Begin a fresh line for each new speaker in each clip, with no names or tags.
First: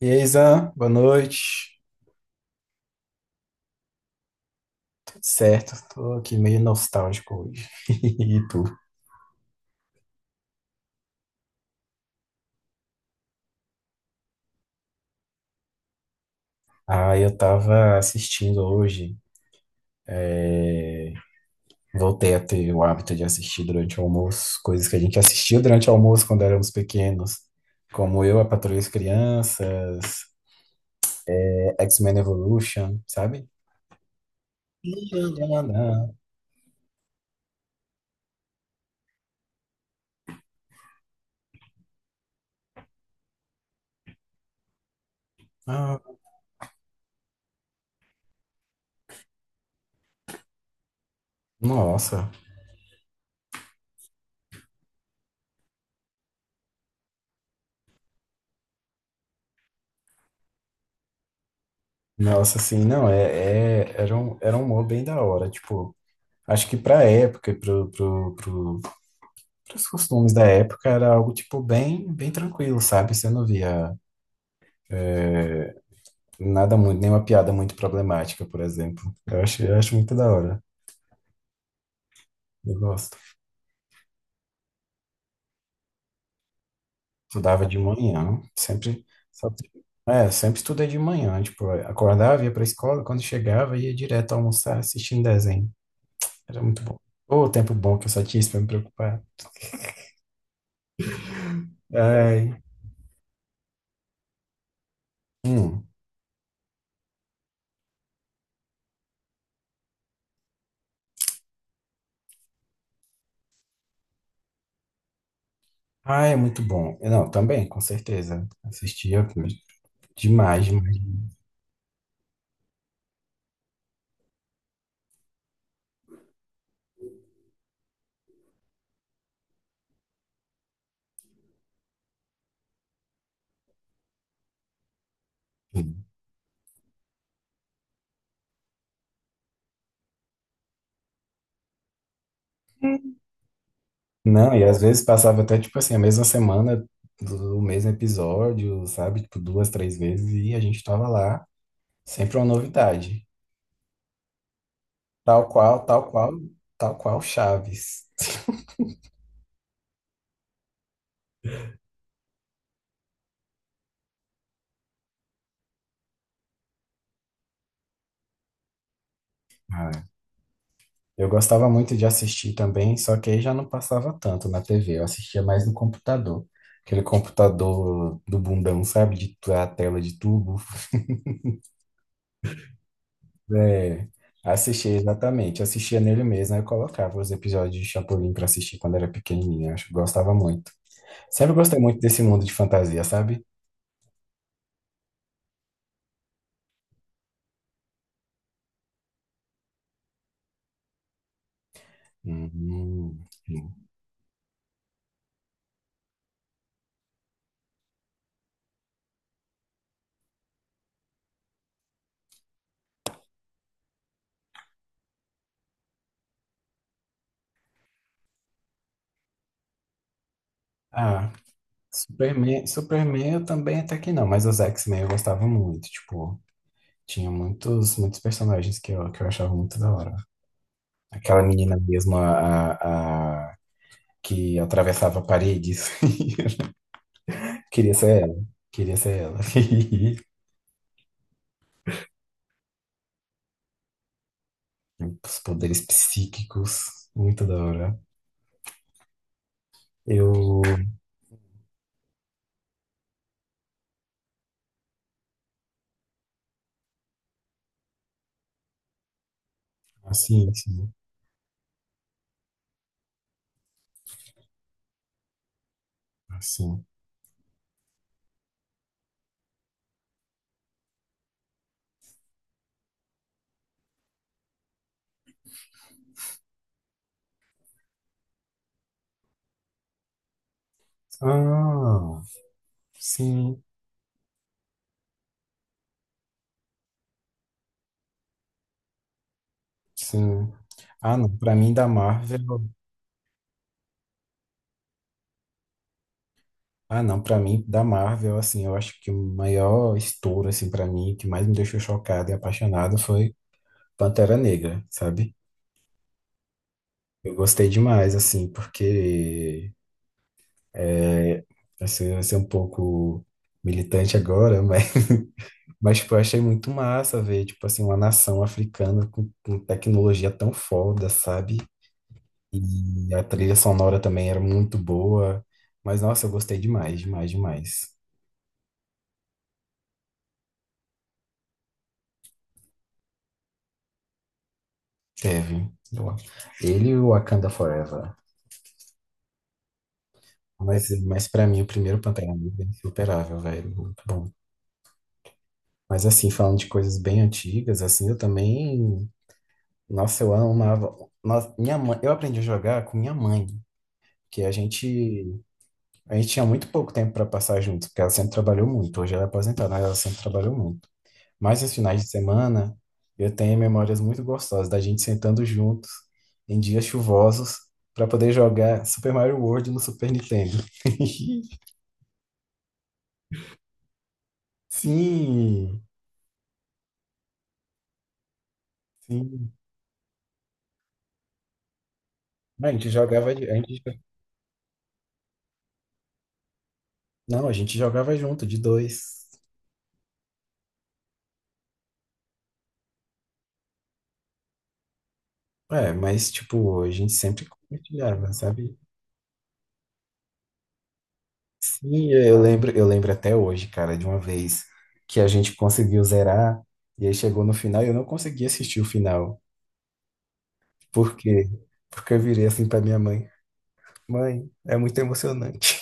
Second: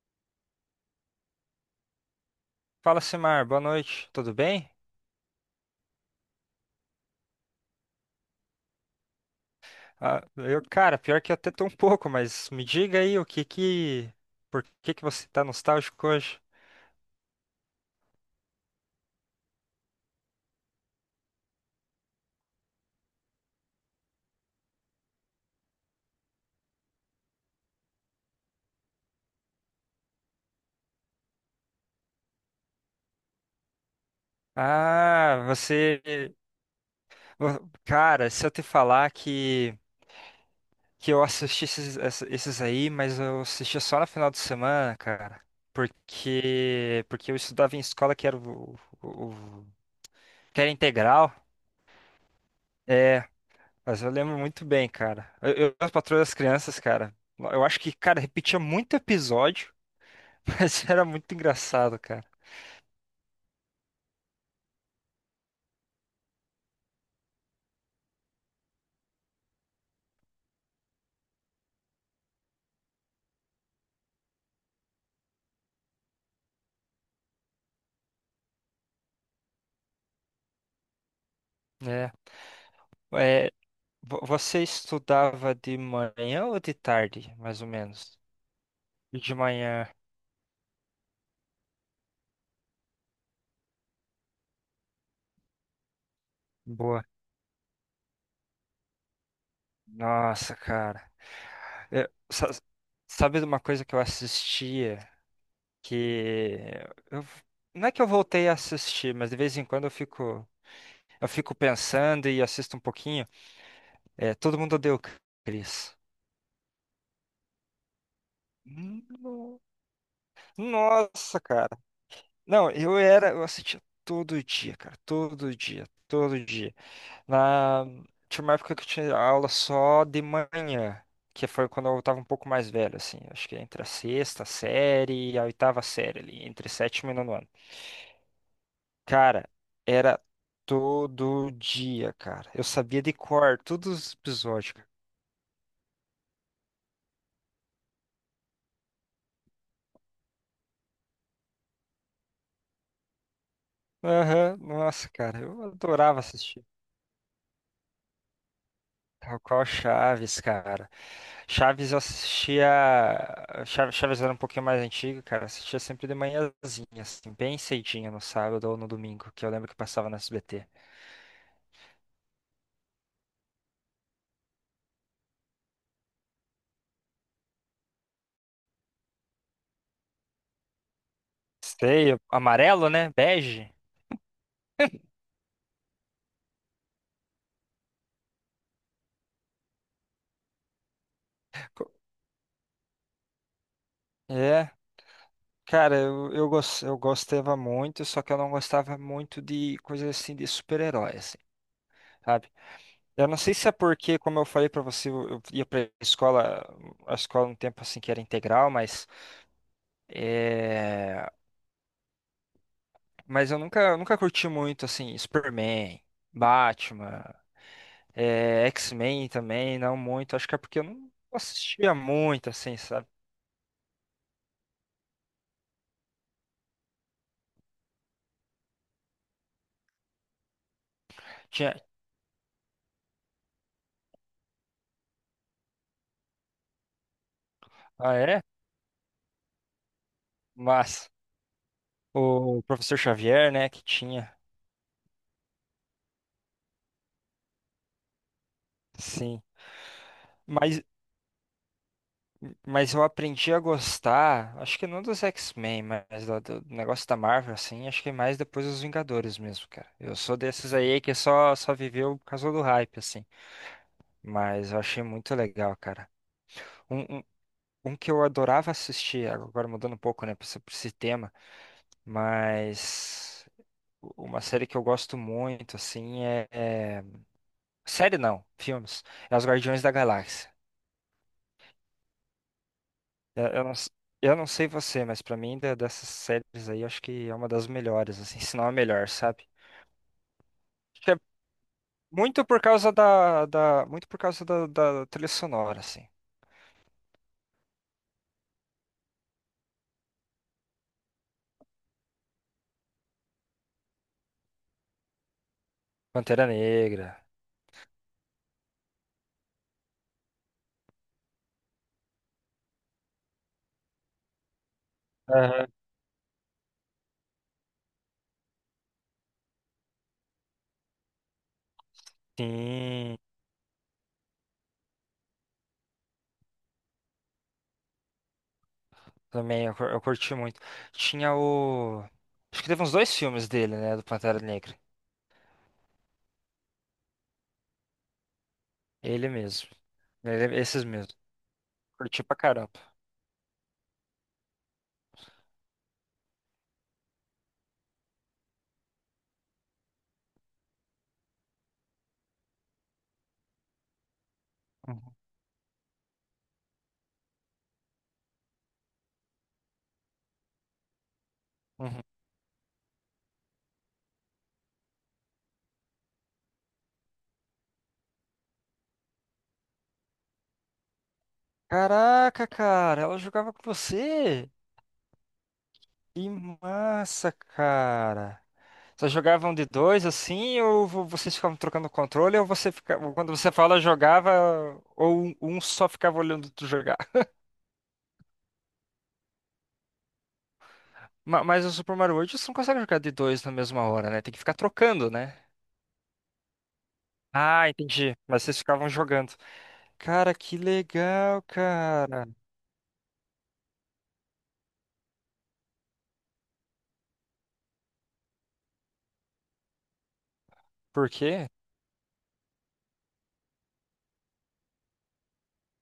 E aí, Zan, boa noite.
Fala, Simar, boa noite, tudo bem?
Tudo certo? Tô aqui meio nostálgico hoje. E tu?
Ah, eu, cara, pior que eu até tô um pouco, mas me diga aí por que que você tá nostálgico hoje?
Ah, eu tava assistindo hoje. é, Voltei a ter o hábito de assistir durante o almoço, coisas que a gente assistia durante o almoço quando éramos pequenos, como Eu, a Patrulha das Crianças, X-Men Evolution, sabe?
Ah, cara, se eu te falar que eu assisti esses aí, mas eu assistia só no final de semana, cara,
Ah,
porque eu estudava em escola que era o- que era integral.
nossa,
É, mas eu lembro muito bem, cara. Eu as Patroas das Crianças, cara. Eu acho que, cara, repetia muito episódio, mas era muito engraçado, cara.
nossa, assim, não, é, é- era um humor bem da hora, tipo, acho que pra época, os costumes da época era algo, tipo, bem tranquilo, sabe? Você não via é, nada muito, nenhuma piada muito problemática, por exemplo. Eu acho muito da hora.
É.
Eu gosto.
É, você estudava de manhã ou de tarde, mais
Estudava
ou
de
menos?
manhã, sempre,
De
só-
manhã.
sempre estudei de manhã, tipo, acordava, ia pra escola, quando chegava, ia direto almoçar, assistindo desenho. Era muito bom.
Boa.
Ô, tempo bom que eu só tinha isso pra me preocupar.
Nossa, cara. Eu- sa-
Ai,
sabe de uma coisa que eu assistia
hum.
que eu- não é que eu voltei a assistir, mas de vez em quando eu fico pensando e assisto um pouquinho. É, todo mundo odeia o Chris.
Ai, é muito bom. Não, também, com certeza. Assistia
No-
demais, demais.
Nossa, cara. Não, eu assistia todo dia, cara, todo dia, todo dia. Na, tinha uma época que eu tinha aula só de manhã, que foi quando eu tava um pouco mais velho, assim, acho que entre a sexta série e a oitava série ali, entre sétimo e nono ano. Cara, era todo dia, cara. Eu sabia de cor todos os
Não, e
episódios,
às
cara.
vezes passava até, tipo assim, a mesma semana do mesmo episódio, sabe? Tipo, duas, três vezes, e a gente tava lá, sempre uma novidade.
Aham, nossa, cara,
Tal
eu
qual, tal
adorava
qual,
assistir.
tal qual Chaves.
Qual qual Chaves, cara? Chaves eu assistia. Chaves era um pouquinho mais antigo, cara. Assistia sempre de manhãzinha, assim, bem cedinho no sábado ou no domingo, que eu lembro que
Ah,
passava no SBT.
eu gostava muito de assistir também, só que aí já não passava tanto na TV, eu assistia mais no computador. Aquele computador do bundão, sabe? De a tela de tubo.
Sei, o- amarelo, né? Bege.
É, assistia exatamente, assistia nele mesmo, aí eu colocava os episódios de Chapolin pra assistir quando era pequenininho, acho que gostava muito. Sempre gostei
Co-
muito desse mundo de fantasia, sabe?
É, cara, eu gostava muito, só que eu não gostava muito de coisas assim de super-herói, assim,
Hum,
sabe? Eu não sei se é
hum.
porque, como eu falei pra você, eu ia pra escola, a escola um tempo assim que era integral, mas. É. Mas eu nunca curti muito, assim, Superman, Batman, é X-Men também, não muito. Acho que é porque eu não
Ah,
assistia muito, assim, sabe?
Superman eu também até que não, mas os X-Men eu gostava muito, tipo, tinha muitos personagens que eu achava muito da hora. Aquela
Tinha...
menina mesmo, que atravessava paredes. Queria
Ah,
ser ela,
é?
queria ser ela.
Mas o Professor Xavier, né, que tinha,
Os poderes psíquicos, muito da hora.
sim.
Eu,
Mas, mas eu aprendi a gostar, acho que não dos X-Men, mas do negócio da Marvel, assim, acho que mais depois dos Vingadores mesmo, cara. Eu sou
assim,
desses
assim,
aí que só, só viveu por causa do hype, assim. Mas eu achei muito legal, cara.
assim.
um um- Um que eu adorava assistir, agora mudando um pouco, né, pra esse tema, mas uma série que eu gosto muito, assim, série não, filmes. É Os Guardiões da Galáxia.
Ah,
Eu,
sim.
eu não, s- eu não sei você, mas pra mim, dessas séries aí, eu acho que é uma das melhores, assim, se não a melhor, sabe?
Sim.
Acho que
Ah,
é
não, para mim da
muito por
Marvel,
causa muito por causa da trilha sonora, assim.
ah, não, para mim da Marvel, assim, eu acho que o maior estouro assim para mim, que mais me deixou chocado e apaixonado foi Pantera Negra, sabe?
Pantera Negra.
Eu gostei demais assim, porque é, vai ser um pouco militante agora, mas
Aham.
mas tipo, eu achei muito massa ver, tipo assim, uma nação africana com tecnologia tão foda, sabe? E
Sim.
a trilha sonora também era muito boa. Mas, nossa, eu gostei demais, demais, demais.
Também, eu curti muito. Tinha o. Acho que teve uns dois filmes dele, né? Do Pantera Negra.
Teve. Eu- Ele e o Wakanda Forever.
Ele mesmo.
Mas,
Esses mesmo.
mas para mim, o primeiro
Curti
Pantera
pra
Negra é
caramba.
insuperável, velho. Muito bom. Mas, assim, falando de coisas bem antigas, assim, eu também... Nossa, eu amava... Nossa, minha mãe... Eu aprendi a jogar com minha mãe. Que a
Uhum,
gente... A gente tinha muito pouco tempo para passar juntos, porque ela sempre trabalhou muito. Hoje ela é aposentada, mas ela sempre trabalhou muito. Mas nos finais
uhum.
de semana, eu tenho memórias muito gostosas da gente sentando juntos em dias chuvosos para poder jogar Super Mario World no Super Nintendo.
Caraca, cara, ela jogava com você?
Sim,
Que massa, cara. Vocês
sim.
jogavam de dois assim, ou vocês ficavam trocando controle, ou
A
você
gente
ficava. Quando
jogava, de-
você
a
fala
gente,
jogava, ou um só ficava olhando tu jogar.
não, a gente jogava junto, de dois.
Mas o Super Mario World você não consegue jogar de dois na mesma hora, né? Tem que ficar trocando, né?
É, mas tipo, a gente sempre
Ah, entendi.
compartilhava,
Mas vocês
sabe?
ficavam jogando. Cara, que legal,
Sim,
cara.
eu lembro até hoje, cara, de uma vez que a gente conseguiu zerar e aí chegou no final e eu não consegui assistir o final.
Por
Por
quê?
quê? Porque eu virei assim pra minha mãe. Mãe, é muito emocionante.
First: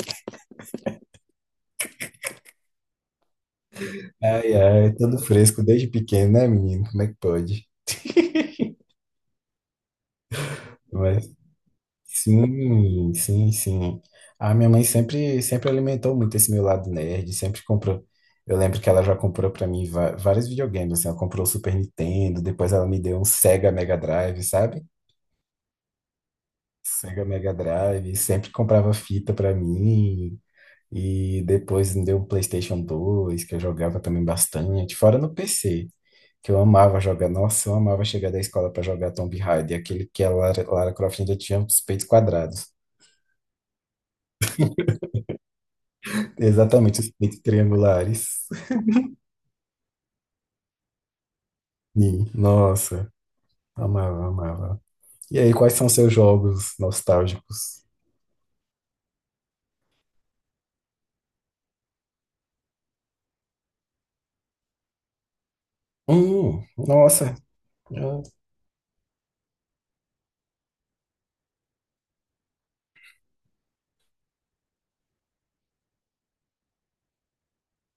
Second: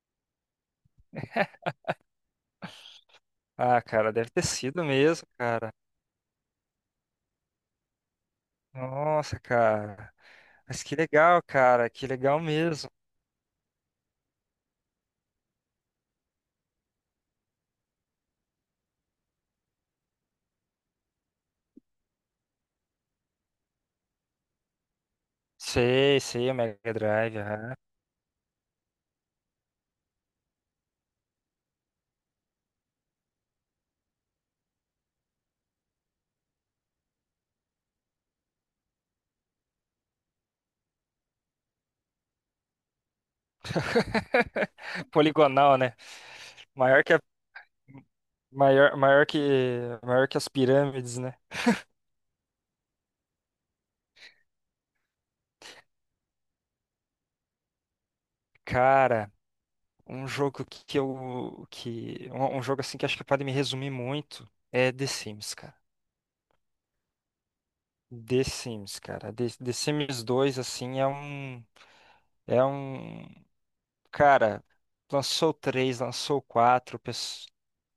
Ah, cara, deve ter
Ai,
sido
ai, todo
mesmo,
fresco
cara.
desde pequeno, né, menino? Como é que pode?
Nossa, cara. Mas que
Mas,
legal, cara. Que legal mesmo.
sim. A minha mãe sempre alimentou muito esse meu lado nerd, sempre comprou. Eu lembro que ela já comprou pra mim vários videogames, assim, ela comprou o Super Nintendo, depois ela me deu um Sega Mega Drive, sabe?
Sei, sei, o Mega
Sega
Drive.
Mega
Aham.
Drive, sempre comprava fita pra mim. E depois me deu um PlayStation 2, que eu jogava também bastante, fora no PC, que eu amava jogar. Nossa, eu amava chegar da escola para jogar Tomb Raider, aquele que a Lara Croft ainda tinha os peitos quadrados.
Poligonal, né?
Exatamente,
Maior
os
que a,
peitos triangulares.
maior, maior que as pirâmides, né?
E, nossa, amava, amava. E aí, quais são seus jogos nostálgicos?
Cara, um jogo que um jogo assim que acho que pode me resumir muito é The Sims, cara.
Nossa, ah,
The Sims, cara. The Sims dois, assim, é um. É um. Cara, lançou o 3, lançou o 4.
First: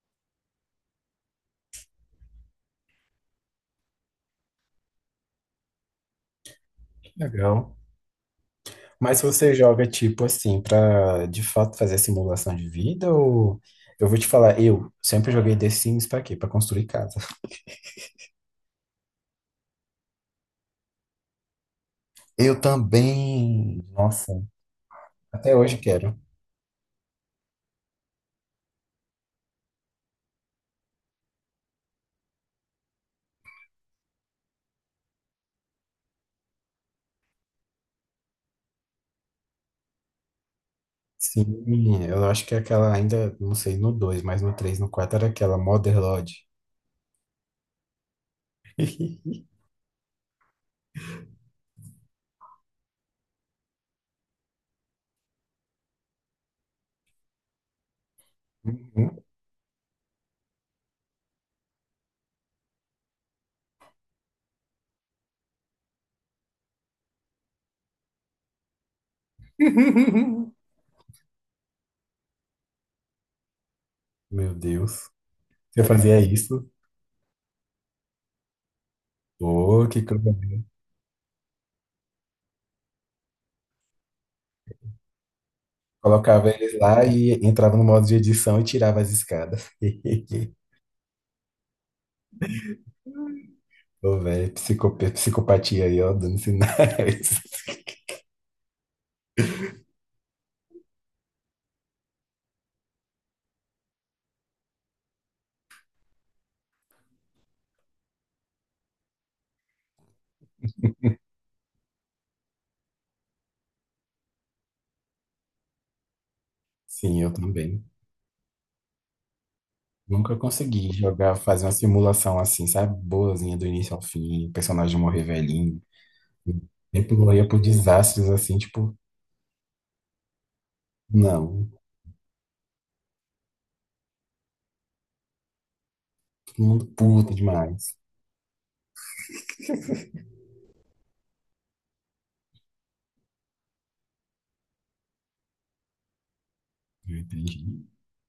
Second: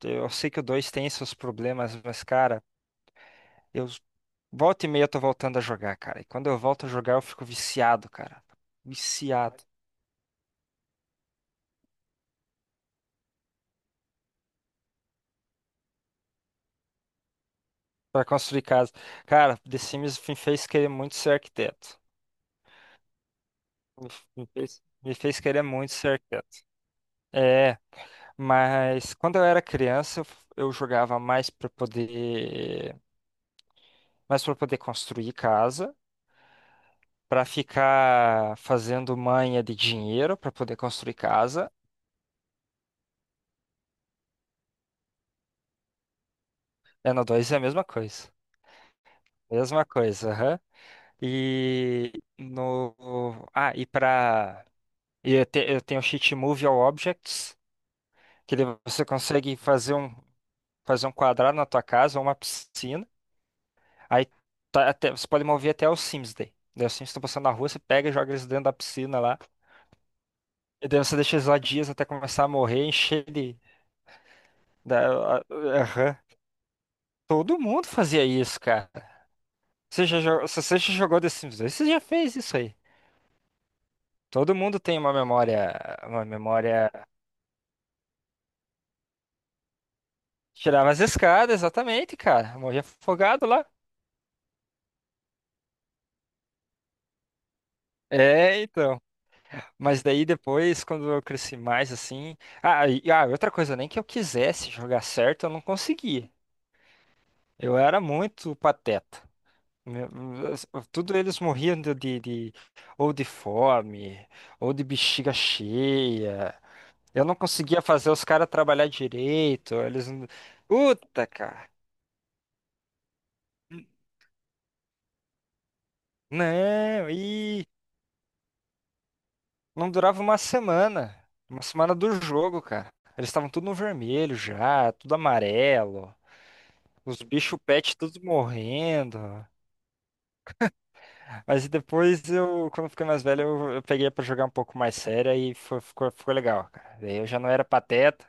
Eu sei que o 2 tem seus problemas, mas, cara, eu. Volta e meia eu tô voltando a jogar, cara. E quando eu volto a
que
jogar, eu fico
legal.
viciado, cara.
Mas se você
Viciado.
joga tipo assim pra de fato fazer simulação de vida ou eu vou te falar, eu sempre joguei The Sims pra quê? Pra construir casa.
Pra construir casa. Cara, The Sims me fez querer muito ser arquiteto.
Eu também.
Me,
Nossa,
me fez
até
querer
hoje
muito ser
quero.
arquiteto. É. Mas quando eu era criança, eu jogava mais para poder construir casa, para ficar fazendo manha de dinheiro para poder construir
Sim,
casa.
eu acho que aquela ainda, não sei, no 2 mas no 3 no 4 era aquela Mother Lodge.
É, no dois é a mesma coisa. Mesma coisa, aham. E no ah, e para eu, te, eu tenho o cheat Move All Objects, que você
Uhum.
consegue fazer um quadrado na tua casa, ou uma piscina. Aí você pode mover até os Sims daí. Daí os Sims estão passando na rua, você pega e joga eles dentro da piscina lá. E daí você deixa eles lá dias até começar a morrer, encher de.
Meu Deus. Eu
Aham.
fazia isso?
Todo mundo fazia isso, cara.
Pô, que
Você já,
coisa.
se você já jogou The Sims 2, você já fez isso aí. Todo mundo tem uma memória. Uma
Colocava eles
memória.
lá e entrava no modo de edição e tirava as escadas.
Tirava as escadas, exatamente, cara. Morria afogado lá.
Ô, velho, psicopatia aí, ó, dando sinais.
É, então. Mas daí depois, quando eu cresci mais assim. Ah, e, ah, outra coisa, nem que eu quisesse jogar certo, eu não conseguia. Eu era muito pateta. Meu- tudo eles morriam ou de fome, ou de bexiga cheia.
Sim,
Eu
eu
não conseguia
também.
fazer os caras trabalhar direito. Eles.
Nunca consegui
Puta,
jogar, fazer
cara.
uma simulação assim, sabe? Boazinha do início ao fim, personagem morrer velhinho.
Não,
Sempre morria por
e
desastres assim, tipo,
não durava uma semana. Uma
não,
semana do jogo, cara. Eles estavam tudo no vermelho já, tudo amarelo.
todo mundo
Os
puta
bichos
demais.
pet tudo morrendo. Mas depois eu, quando eu fiquei mais velho, eu peguei pra jogar um pouco mais sério e ficou, ficou legal, cara.
Eu
Daí eu já não era
entendi,
pateta,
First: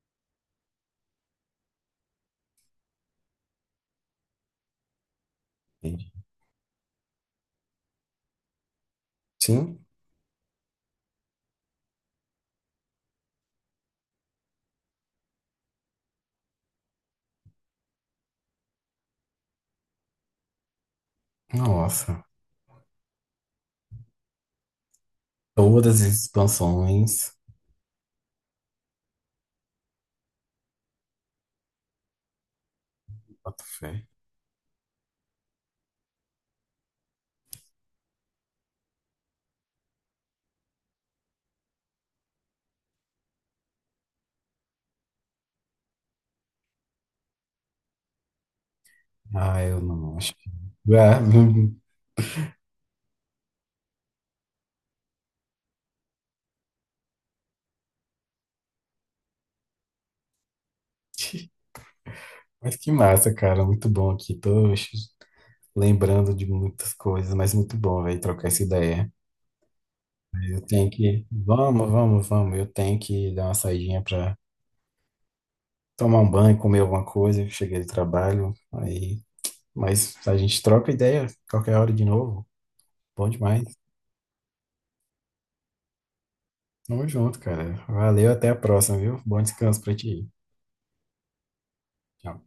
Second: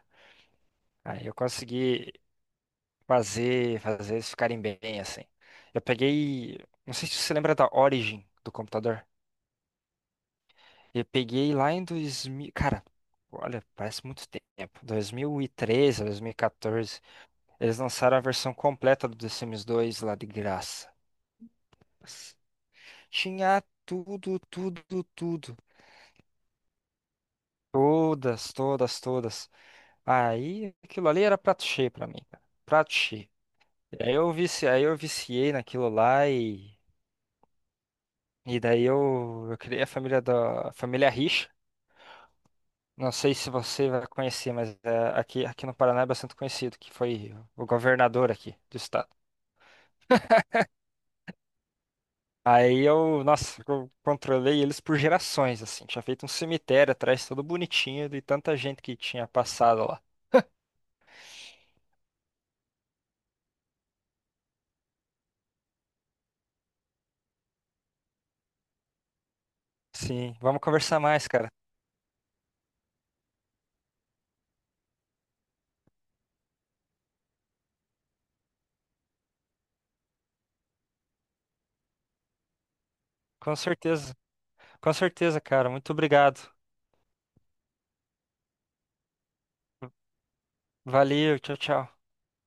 aí eu consegui fazer, fazer eles ficarem bem, assim. Eu
entendi.
peguei, não sei se você lembra da Origin do computador.
Sim,
Eu peguei lá em 2000, cara, olha, parece muito tempo. 2013, 2014, eles lançaram a versão completa do The Sims 2 lá de graça.
nossa.
Tinha tudo, tudo, tudo.
Todas as expansões.
Todas, todas, todas. Aí aquilo ali era prato cheio pra mim, cara. Prato cheio.
Bota fé.
E aí eu vici, aí eu viciei naquilo lá e daí eu criei a família da a família Rixa. Não sei se você vai conhecer, mas é, aqui aqui no Paraná é bastante conhecido, que foi o governador aqui do estado.
Ah, eu não acho. Ah,
Aí eu, nossa, eu controlei eles por gerações, assim. Tinha feito um cemitério atrás, todo bonitinho, de tanta gente que tinha passado lá.
mas que massa, cara. Muito bom aqui. Tô lembrando de muitas coisas, mas muito bom, velho, trocar essa ideia.
Sim, vamos
Eu tenho
conversar
que.
mais, cara.
Vamos. Eu tenho que dar uma saidinha pra tomar um banho, comer alguma coisa. Cheguei do trabalho, aí. Mas a gente troca ideia qualquer hora de novo. Bom
Com
demais.
certeza, com certeza, cara. Muito obrigado.
Tamo junto, cara. Valeu, até a próxima, viu? Bom descanso pra ti.
Valeu, tchau, tchau.
Tchau.